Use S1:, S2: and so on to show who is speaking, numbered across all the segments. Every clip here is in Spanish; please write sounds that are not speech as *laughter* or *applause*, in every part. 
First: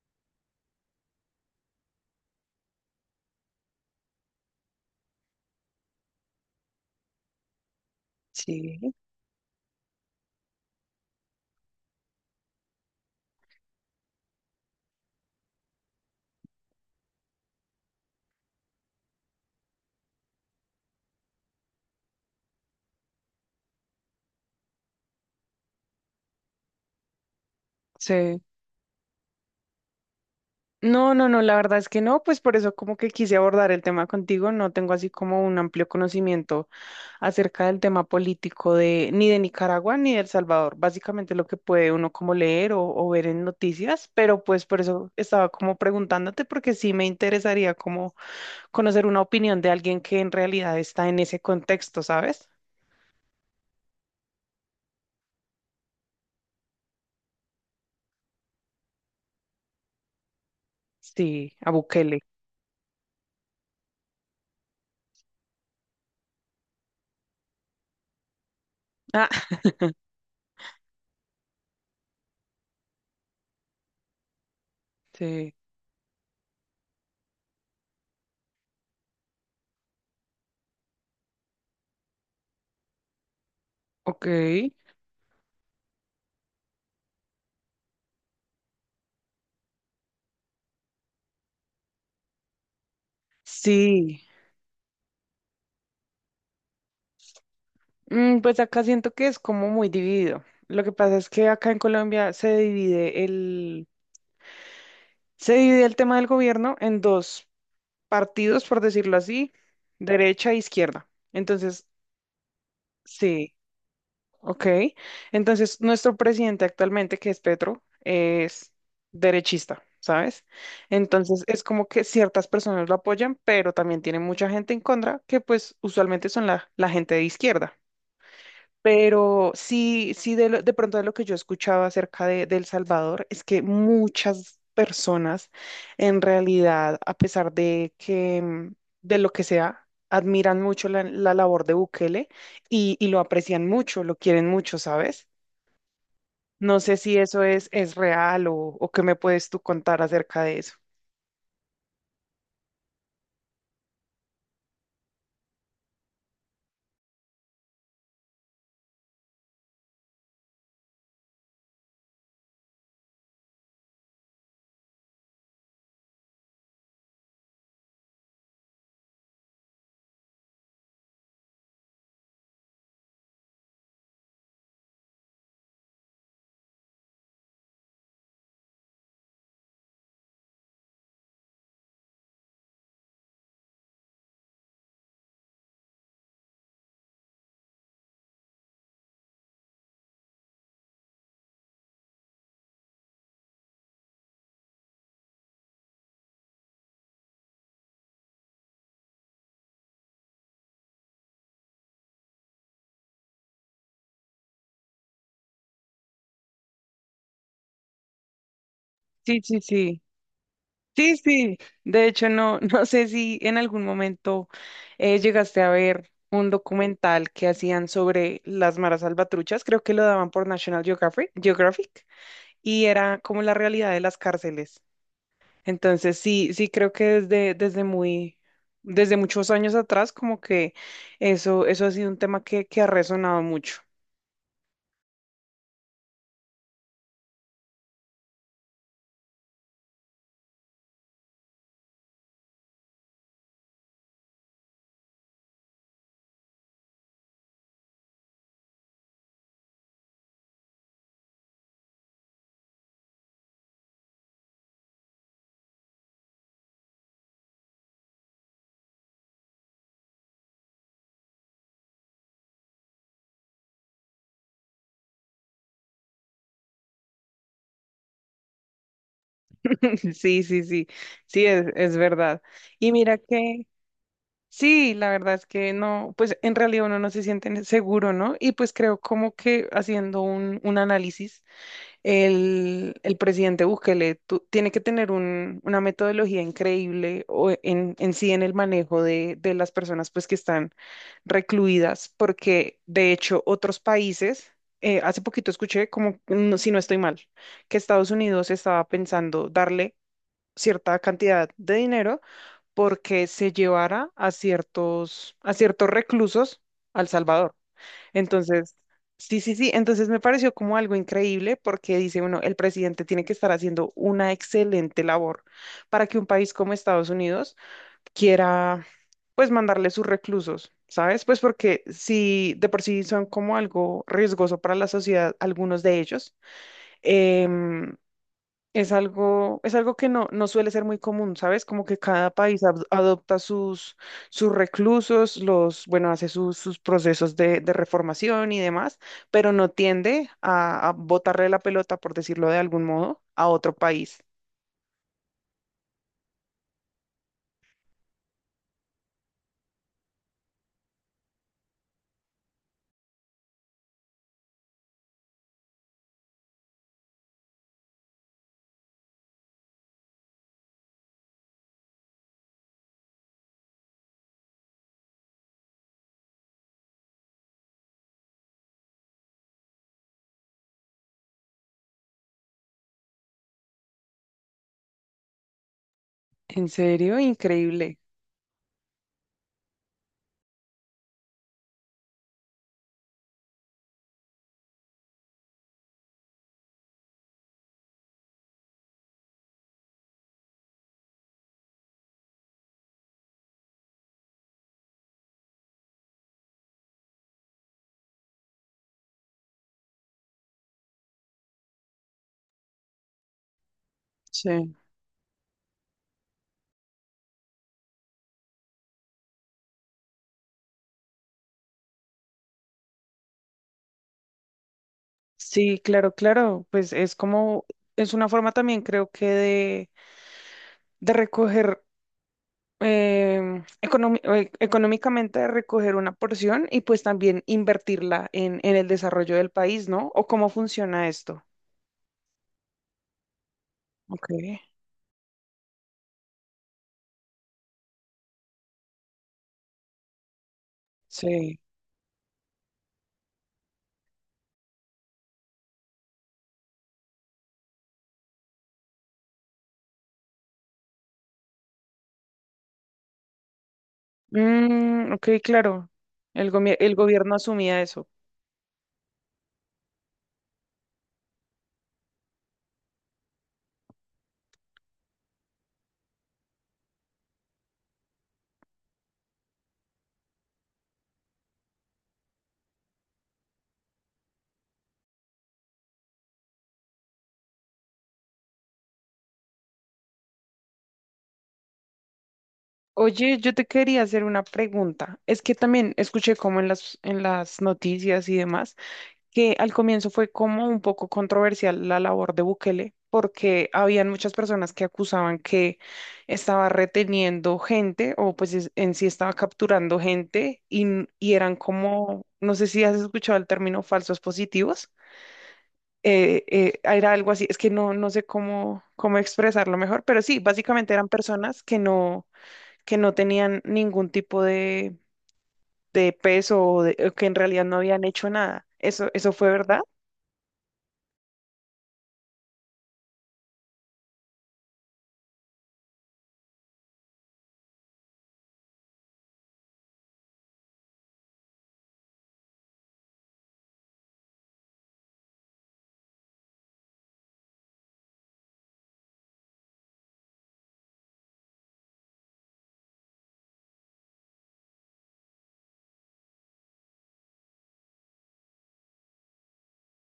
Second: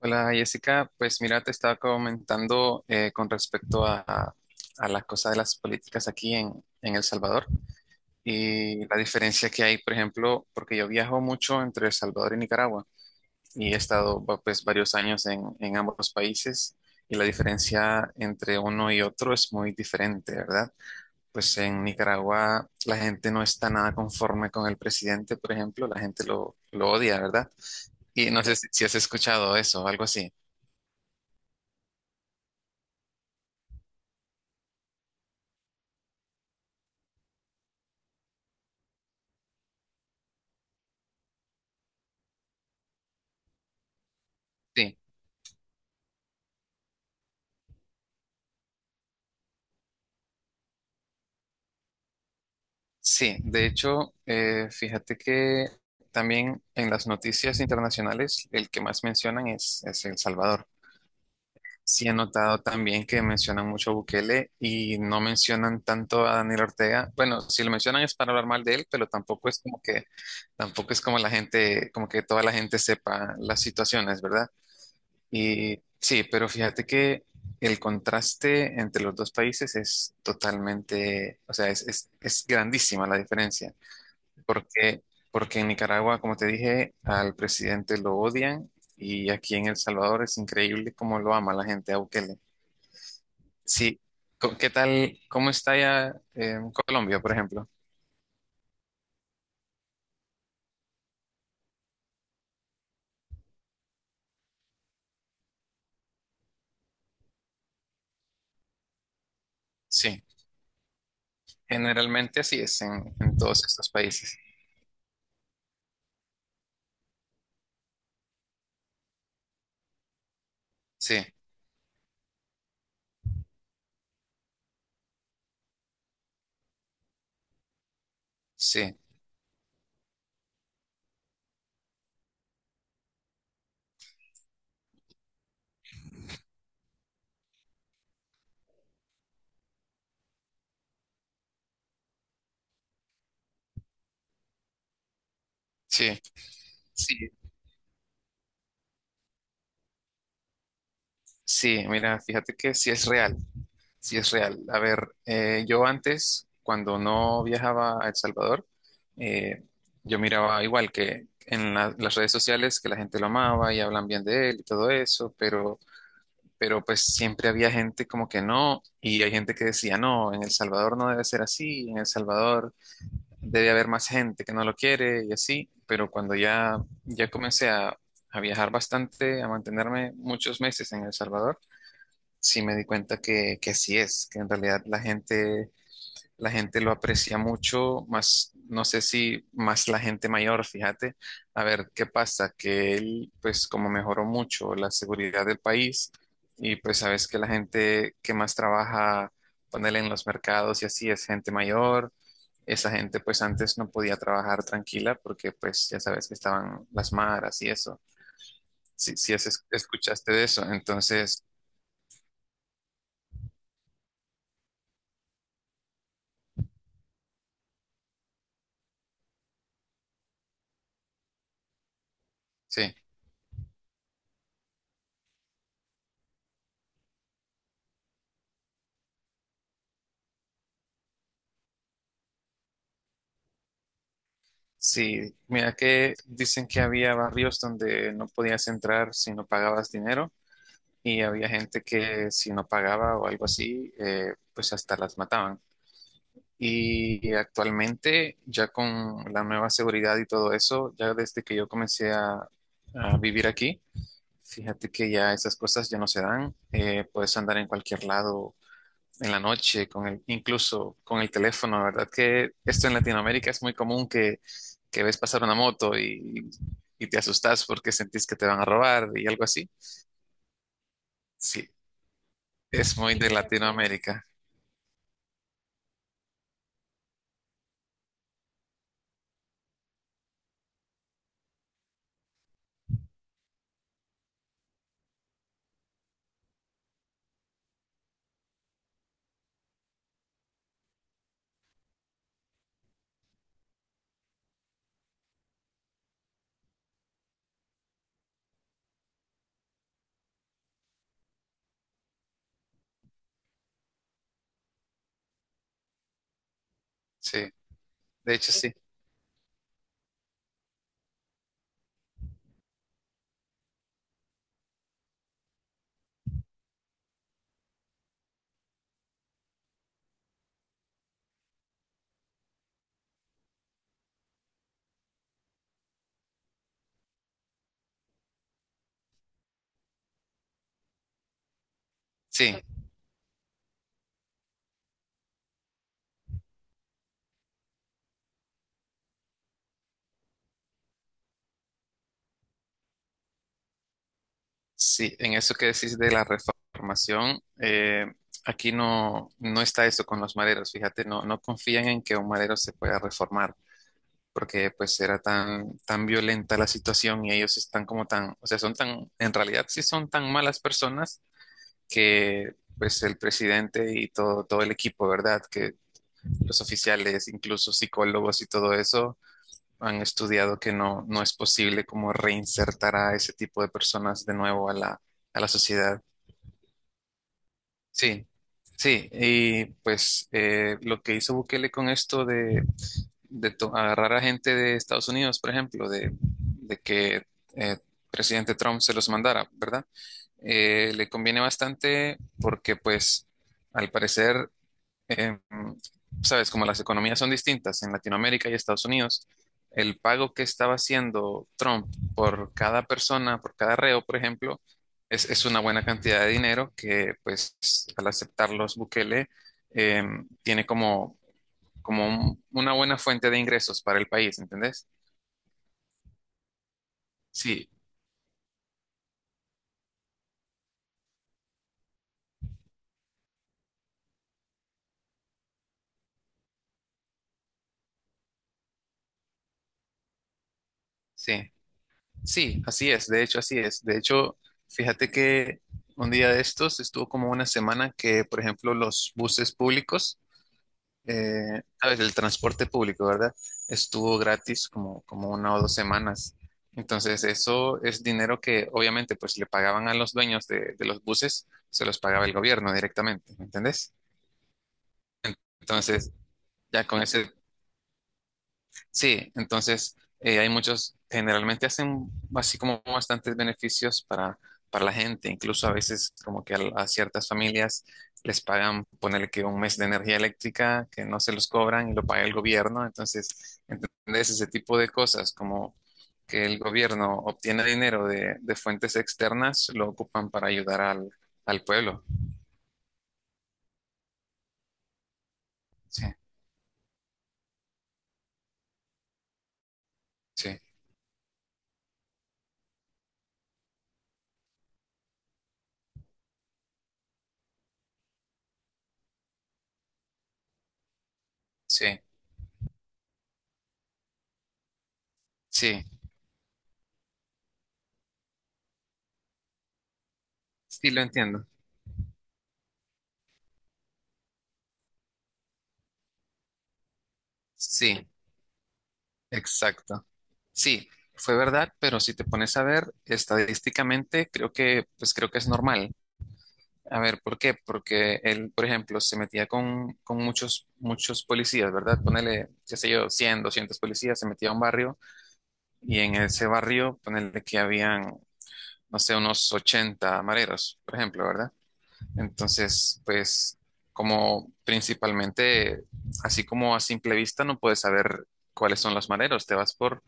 S1: Hola Jessica, pues mira, te estaba comentando con respecto a las cosas de las políticas aquí en El Salvador
S2: Sí,
S1: y la diferencia que hay, por ejemplo, porque yo viajo mucho entre El Salvador y Nicaragua y he estado pues varios años en ambos países y la diferencia entre uno y otro es muy diferente, ¿verdad? Pues en Nicaragua la gente no está nada conforme con el presidente, por ejemplo, la gente lo odia, ¿verdad? Y
S2: sí.
S1: no sé si has escuchado eso, algo así.
S2: No, no, no, la verdad es que no, pues por eso como que quise abordar el tema contigo. No tengo así como un amplio conocimiento acerca del tema político de ni de Nicaragua ni de El Salvador, básicamente lo que puede uno como leer o ver en noticias, pero pues por
S1: Sí.
S2: eso estaba como preguntándote porque sí me interesaría como conocer una opinión de alguien que en realidad está en ese contexto, ¿sabes?
S1: Sí, de hecho, fíjate que también en las noticias internacionales el que más mencionan es El Salvador.
S2: Sí, a
S1: Sí, he
S2: Bukele.
S1: notado también que mencionan mucho a Bukele y no mencionan tanto a Daniel Ortega. Bueno, si lo mencionan es para hablar mal de él, pero
S2: Ah,
S1: tampoco es
S2: *laughs*
S1: como que, tampoco es como la gente, como que toda la gente sepa las situaciones, ¿verdad?
S2: sí,
S1: Y sí, pero fíjate que el contraste entre los dos países es totalmente, o sea, es grandísima la diferencia.
S2: ok.
S1: Porque, porque en Nicaragua, como te dije, al presidente lo odian y aquí en El Salvador es increíble cómo lo ama la gente a Bukele. Sí,
S2: Sí.
S1: ¿qué tal? ¿Cómo está ya en Colombia, por ejemplo?
S2: Pues acá siento que es como muy dividido. Lo que pasa es que acá en Colombia se divide el tema del gobierno en dos partidos, por decirlo así,
S1: Sí,
S2: derecha e izquierda. Entonces,
S1: generalmente así es en
S2: sí,
S1: todos estos países.
S2: ok. Entonces, nuestro presidente actualmente, que es Petro, es derechista, ¿sabes?
S1: Sí,
S2: Entonces, es como que ciertas personas lo apoyan, pero también tiene mucha gente en contra, que pues usualmente son la gente de izquierda.
S1: sí,
S2: Pero sí, de pronto de lo que yo escuchaba acerca de El Salvador es que muchas personas en realidad, a pesar de que, de lo que sea, admiran mucho la labor de Bukele y lo aprecian mucho, lo quieren mucho, ¿sabes?
S1: sí,
S2: No sé
S1: sí,
S2: si eso es real o qué me puedes tú contar acerca de eso.
S1: sí, mira, fíjate que sí es real. Sí, es real. A ver, yo antes, cuando no viajaba a El Salvador, eh, yo miraba igual que en las redes sociales que la gente lo amaba y hablan bien de él y todo eso, pero pues siempre había gente como que no, y hay gente que decía, no, en El Salvador no debe ser así, en El Salvador debe haber más gente que no lo quiere y así, pero cuando ya, ya comencé a viajar bastante, a mantenerme muchos meses en El Salvador, sí me di cuenta que así es, que en realidad la gente lo aprecia mucho, más, no sé si más la gente mayor, fíjate, a ver qué pasa, que él, pues como mejoró mucho la seguridad del país y pues sabes que la gente que más trabaja, ponerle en los mercados y así es gente mayor. Esa gente pues antes no podía trabajar tranquila porque pues ya sabes que estaban las maras y eso. Si,
S2: Sí, sí, sí.
S1: escuchaste de eso,
S2: Sí,
S1: entonces
S2: sí. De hecho, no, *laughs* no sé si en algún momento llegaste a ver un documental que hacían sobre las maras salvatruchas. Creo que lo daban por National Geographic, Geographic, y
S1: sí.
S2: era como la realidad de las cárceles. Entonces, sí, sí creo que desde muy, desde muchos años atrás, como que eso ha sido un tema que ha resonado mucho.
S1: Sí, mira que dicen que había barrios donde no podías entrar si no pagabas dinero y había gente que si no pagaba o algo así, pues hasta las mataban. Y actualmente ya con la nueva seguridad y todo eso, ya desde que yo comencé a vivir aquí, fíjate que ya esas cosas ya no se dan, puedes andar en cualquier lado en la noche, con el, incluso con el teléfono, ¿verdad? Que esto en Latinoamérica es muy común que ves pasar una moto y te asustas porque sentís que te van a robar y algo así.
S2: *laughs* Sí, sí, sí, sí,
S1: Sí,
S2: es verdad. Y
S1: es muy
S2: mira
S1: de
S2: que
S1: Latinoamérica.
S2: sí, la verdad es que no, pues en realidad uno no se siente seguro, ¿no? Y pues creo como que haciendo un análisis, el presidente Bukele tiene que tener una metodología increíble o en sí en el manejo de las personas pues que están recluidas, porque de hecho otros países, hace poquito escuché como, si no estoy mal, que Estados Unidos estaba pensando darle cierta cantidad de dinero porque se llevara a ciertos reclusos al
S1: Sí,
S2: Salvador.
S1: de hecho sí.
S2: Entonces, sí, sí, sí, entonces me pareció como algo increíble porque dice uno, el presidente tiene que estar haciendo una excelente labor para que un país como Estados Unidos quiera, pues, mandarle sus reclusos. ¿Sabes? Pues porque si de por sí son como algo riesgoso para la sociedad, algunos de ellos, em, es algo que no, no suele ser muy común, ¿sabes? Como que cada
S1: Sí,
S2: país adopta sus, sus reclusos, los, bueno, hace sus, sus procesos de reformación y demás, pero no tiende a botarle la pelota, por decirlo de algún modo, a otro país.
S1: sí, en eso que decís de la reformación, aquí no, no está eso con los maderos. Fíjate, no, no confían en que un madero se pueda reformar. Porque pues era tan, tan violenta la situación y ellos están como tan, o sea, son tan, en realidad sí son tan malas personas que pues el presidente y todo, todo el equipo, ¿verdad? Que los oficiales, incluso psicólogos y todo eso, han estudiado que no, no es posible como reinsertar a ese tipo de personas de nuevo a la sociedad.
S2: En serio, increíble.
S1: Sí. Sí, y pues lo que hizo Bukele con esto de agarrar a gente de Estados Unidos, por ejemplo, de que eh, presidente Trump se los mandara, ¿verdad? Le conviene bastante porque pues al parecer em, sabes, como las economías son distintas en Latinoamérica y Estados Unidos, el pago que estaba haciendo Trump por cada persona, por cada reo, por ejemplo,
S2: Sí.
S1: es una buena cantidad de dinero que, pues, al aceptarlos Bukele, tiene como, como una buena fuente de ingresos para el país, ¿entendés?
S2: Sí, claro, claro. Pues es como,
S1: Sí,
S2: es una forma también creo que de recoger económicamente recoger una porción y pues también invertirla en el desarrollo del país, ¿no? ¿O cómo funciona
S1: sí,
S2: esto?
S1: sí, así es, de hecho, así es. De
S2: Ok,
S1: hecho, fíjate que un día de estos estuvo como una semana que, por ejemplo, los buses públicos,
S2: sí.
S1: ¿sabes? El transporte público, ¿verdad? Estuvo gratis como, como una o dos semanas. Entonces, eso es dinero que obviamente pues le pagaban a los dueños de los buses, se los pagaba el gobierno directamente, ¿me entendés?
S2: Mm, ok, claro.
S1: Entonces, ya
S2: El
S1: con ese
S2: gobierno asumía eso.
S1: sí, entonces hay muchos, generalmente hacen así como bastantes beneficios para la gente, incluso a veces como que a, ciertas familias les pagan, ponerle que un mes de energía eléctrica que no se los cobran y lo paga el gobierno, entonces, ¿entendés? Ese tipo de cosas como que el gobierno obtiene dinero de fuentes externas, lo ocupan para ayudar al, al pueblo.
S2: Oye, yo te quería hacer una pregunta. Es que también
S1: Sí,
S2: escuché como en las noticias y demás que al comienzo fue
S1: sí,
S2: como un poco controversial la labor de Bukele, porque habían muchas personas que acusaban que estaba reteniendo gente o pues en sí estaba capturando gente y eran
S1: sí,
S2: como, no sé si has escuchado el término falsos positivos.
S1: sí,
S2: Era algo así, es que no, no sé cómo, cómo expresarlo mejor, pero sí,
S1: sí,
S2: básicamente
S1: lo
S2: eran
S1: entiendo.
S2: personas que no tenían ningún tipo de peso o que en realidad no habían
S1: Sí,
S2: hecho nada. ¿Eso, eso fue verdad?
S1: exacto. Sí, fue verdad, pero si te pones a ver estadísticamente, creo que, pues creo que es normal. A ver, ¿por qué? Porque él, por ejemplo, se metía con muchos, muchos policías, ¿verdad? Ponele, qué sé yo, 100, 200 policías, se metía a un barrio y en ese barrio, ponele que habían, no sé, unos 80 mareros, por ejemplo, ¿verdad? Entonces, pues, como principalmente, así como a simple vista no puedes saber cuáles son los maderos, te vas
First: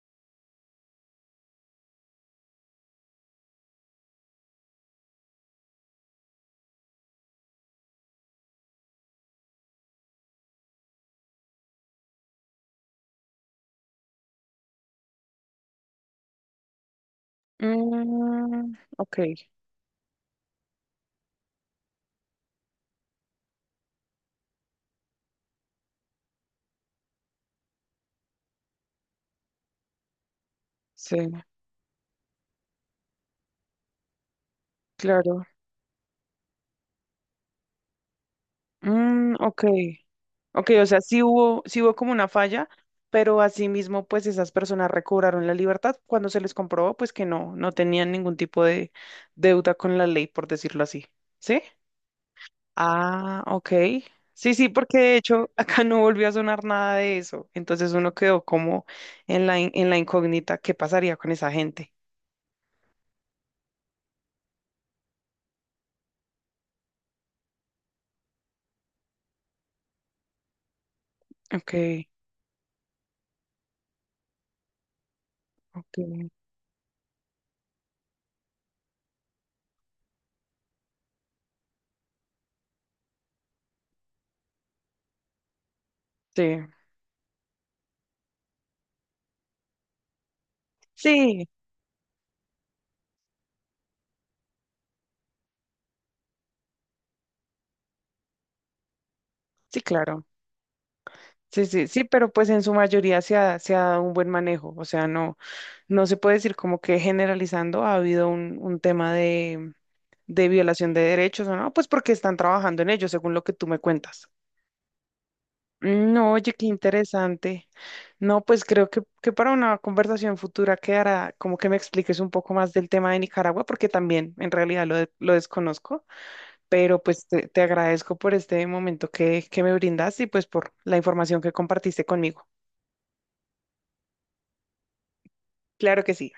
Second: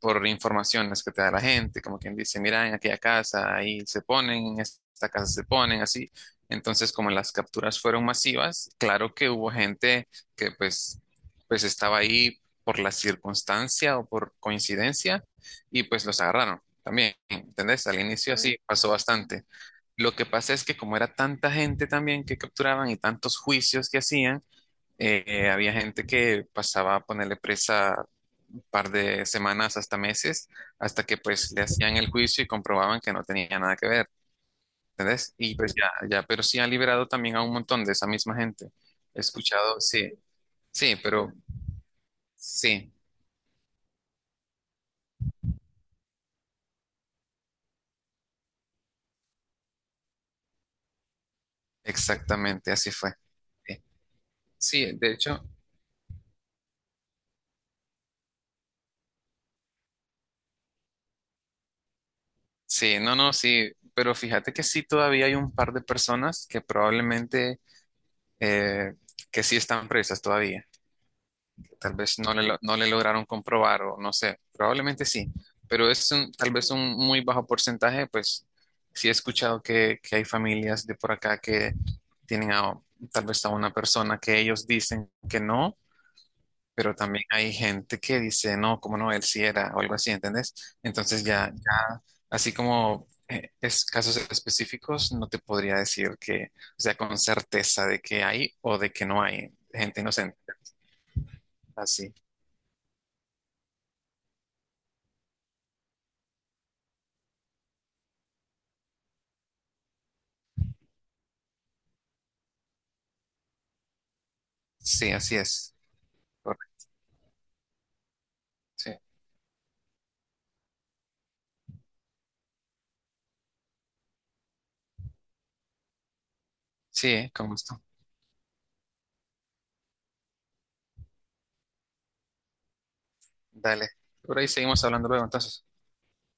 S1: por informaciones que te da la gente, como quien dice, mira, en aquella casa ahí se ponen, en esta casa se ponen, así. Entonces, como las capturas fueron masivas, claro que hubo gente que pues, pues estaba ahí por la circunstancia o por coincidencia y pues los agarraron también, ¿entendés? Al inicio mm así
S2: Mm,
S1: pasó
S2: ok,
S1: bastante. Lo que pasa es que como era tanta gente también que capturaban y tantos juicios que hacían, había gente que pasaba a ponerle presa un par de semanas hasta meses, hasta
S2: sí,
S1: que pues le hacían el juicio y comprobaban que no tenía nada que ver, ¿entendés?
S2: claro.
S1: Y pues ya, ya, pero sí han liberado también a un montón de esa misma gente. He
S2: Mm, ok,
S1: escuchado, sí,
S2: ok, o
S1: sí,
S2: sea,
S1: pero
S2: sí hubo como una falla,
S1: sí,
S2: pero asimismo, pues esas personas recobraron la libertad cuando se les comprobó, pues que no, no tenían ningún tipo de deuda con la ley, por decirlo así. ¿Sí?
S1: exactamente, así fue.
S2: Ah, ok.
S1: Sí,
S2: Sí, sí, porque
S1: sí, de
S2: de
S1: hecho,
S2: hecho *laughs* acá no volvió a sonar nada de eso. Entonces uno quedó como en la, en la incógnita, ¿qué pasaría con esa gente?
S1: sí, no, no, sí, pero fíjate que sí todavía hay un par de personas que probablemente eh, que sí están previstas todavía.
S2: Ok,
S1: Tal vez no no le lograron comprobar o no sé, probablemente sí, pero
S2: ok,
S1: es tal vez un muy bajo porcentaje, pues sí he escuchado que hay familias de por acá que tienen a, tal vez a una persona que ellos dicen que no,
S2: sí.
S1: pero también hay gente que dice, no, cómo no, él sí era, o algo así, ¿entendés? Entonces
S2: Sí,
S1: ya, ya, así como es casos específicos, no te podría decir que, o sea, con certeza de que hay o de que no hay
S2: sí,
S1: gente
S2: claro.
S1: inocente.
S2: Sí, sí, sí,
S1: Así,
S2: pero pues en su mayoría se ha dado un buen manejo, o sea, no, no se puede decir como que generalizando ha habido un tema de violación de derechos o no, pues porque están trabajando en ello, según lo que tú me cuentas.
S1: sí, así es.
S2: No, oye, qué
S1: Correcto.
S2: interesante. No, pues creo
S1: Sí,
S2: que para una conversación futura quedará como que me expliques un poco más del tema de Nicaragua, porque también en realidad lo desconozco, pero
S1: sí,
S2: pues te,
S1: con
S2: te
S1: gusto.
S2: agradezco por este momento que me brindas y pues por la información que compartiste conmigo.
S1: Dale. Por ahí seguimos hablando luego, entonces.
S2: Claro que sí.